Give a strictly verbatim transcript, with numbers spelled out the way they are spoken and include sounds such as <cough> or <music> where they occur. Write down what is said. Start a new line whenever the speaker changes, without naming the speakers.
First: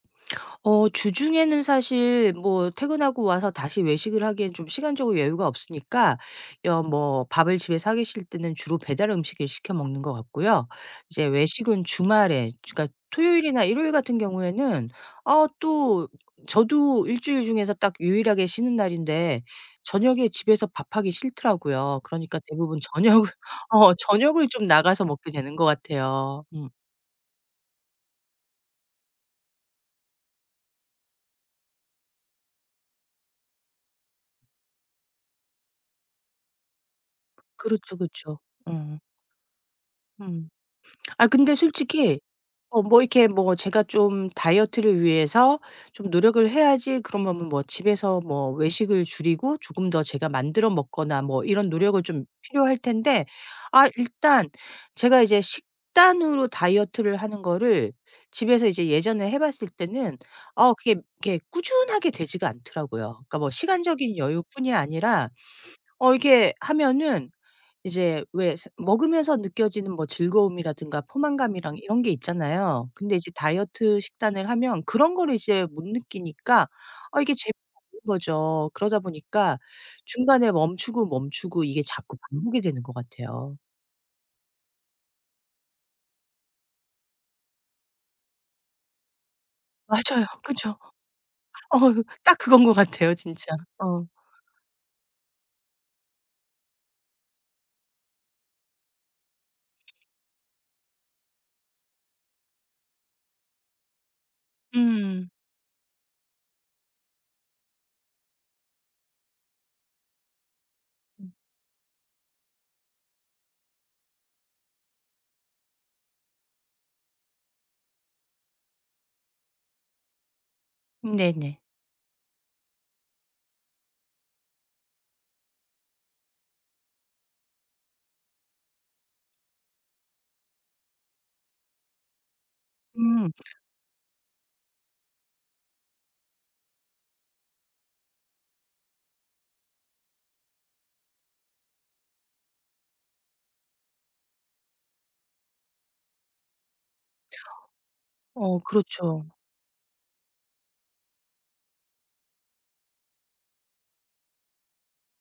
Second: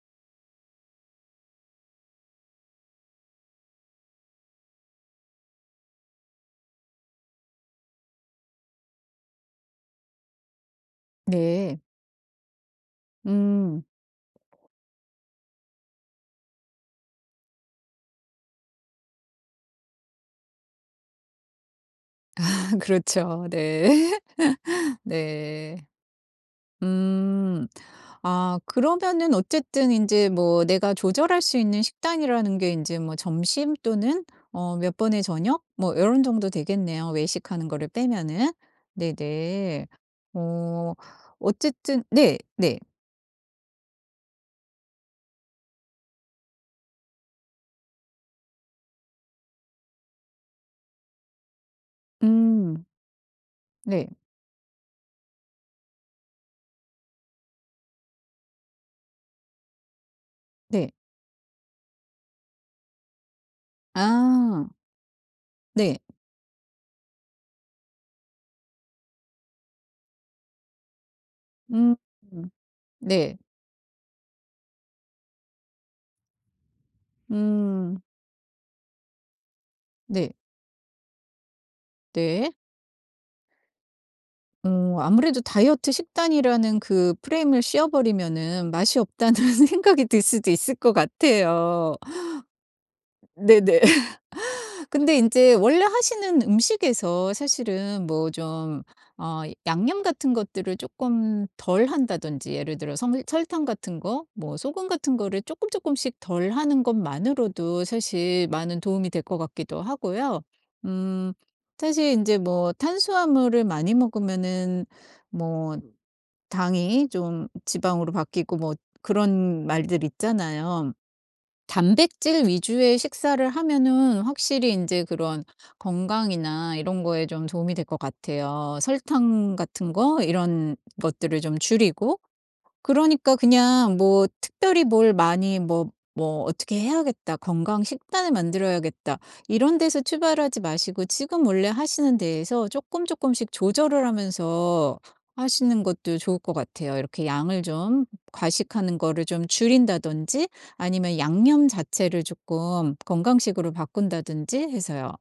어 주중에는 사실 뭐 퇴근하고 와서 다시 외식을 하기에는 좀 시간적으로 여유가 없으니까 여 뭐 밥을 집에서 하기 싫을 때는 주로 배달 음식을 시켜 먹는 것 같고요. 이제
네.
외식은 주말에 그러니까 토요일이나
음.
일요일 같은 경우에는 어 또 저도 일 주일 중에서 딱 유일하게 쉬는 날인데 저녁에 집에서 밥 하기 싫더라고요. 그러니까
아
대부분 저녁을
그렇죠.
어
네.
저녁을 좀
<laughs>
나가서 먹게 되는 것
네.
같아요. 음.
음. 아 그러면은 어쨌든 인제 뭐 내가 조절할 수 있는 식단이라는 게 인제 뭐 점심 또는 어 몇 번의 저녁 뭐 이런 정도 되겠네요, 외식하는 거를
그렇죠. 그쵸.
빼면은.
음.
네네.
음.
어
아 근데
어쨌든
솔직히
네네.
어 뭐 이렇게 뭐 제가 좀 다이어트를 위해서 좀 노력을 해야지 그러면은 뭐 집에서 뭐 외식을 줄이고 조금 더 제가 만들어 먹거나 뭐 이런 노력을 좀 필요할
음.
텐데 아
네.
일단 제가 이제 식단으로 다이어트를 하는 거를 집에서 이제 예전에 해 봤을 때는 어
네.
그게 이렇게 꾸준하게 되지가 않더라고요. 그러니까 뭐 시간적인
아.
여유뿐이 아니라
네.
어 이렇게 하면은 이제 왜 스 먹으면서 느껴지는 뭐 즐거움이라든가 포만감이랑
음
이런 게
음
있잖아요. 근데 이제
네.
다이어트 식단을 하면 그런 거를 이제 못 느끼니까 아 이게 재미없는
음.
거죠. 그러다 보니까
네.
중간에 멈추고 멈추고 이게 자꾸
네.
반복이 되는 것 같아요.
음 아무래도 다이어트 식단이라는 그 프레임을 씌워버리면은 맛이 없다는 생각이 들
맞아요.
수도 있을
그쵸.
것
어
같아요.
딱 그건 것 같아요 진짜.
네네.
어.
<laughs> 근데 인제 원래 하시는 음식에서 사실은 뭐 좀 어 양념 같은 것들을 조금 덜 한다든지 예를 들어서 섬 설탕 같은 거 뭐 소금 같은
음.
거를 쪼끔쪼끔씩 덜 하는 것만으로도 사실 많은 도움이 될 것 같기도 하고요.
음.
음. 사실 이제 뭐 탄수화물을 많이 먹으면은 뭐 당이 좀 지방으로 바뀌고 뭐 그런 말들 있잖아요.
네네.
단백질 위주의 식사를 하면은 확실히 인제 그런 건강이나 이런 거에 좀 도움이 될 것 같아요. 설탕 같은 거 이런 것들을 좀 줄이고
음.
그러니까 그냥 뭐 '특별히 뭘 많이 뭐 뭐 어떻게 해야겠다. 건강 식단을 만들어야겠다.' 이런 데서 출발하지 마시고 지금 원래 하시는 데에서 쪼끔쪼끔씩 조절을 하면서 하시는 것도 좋을 것 같아요. 이렇게 양을 좀
어
과식하는 거를
그렇죠.
좀 줄인다든지 아니면 양념 자체를 조금 건강식으로 바꾼다든지 해서요.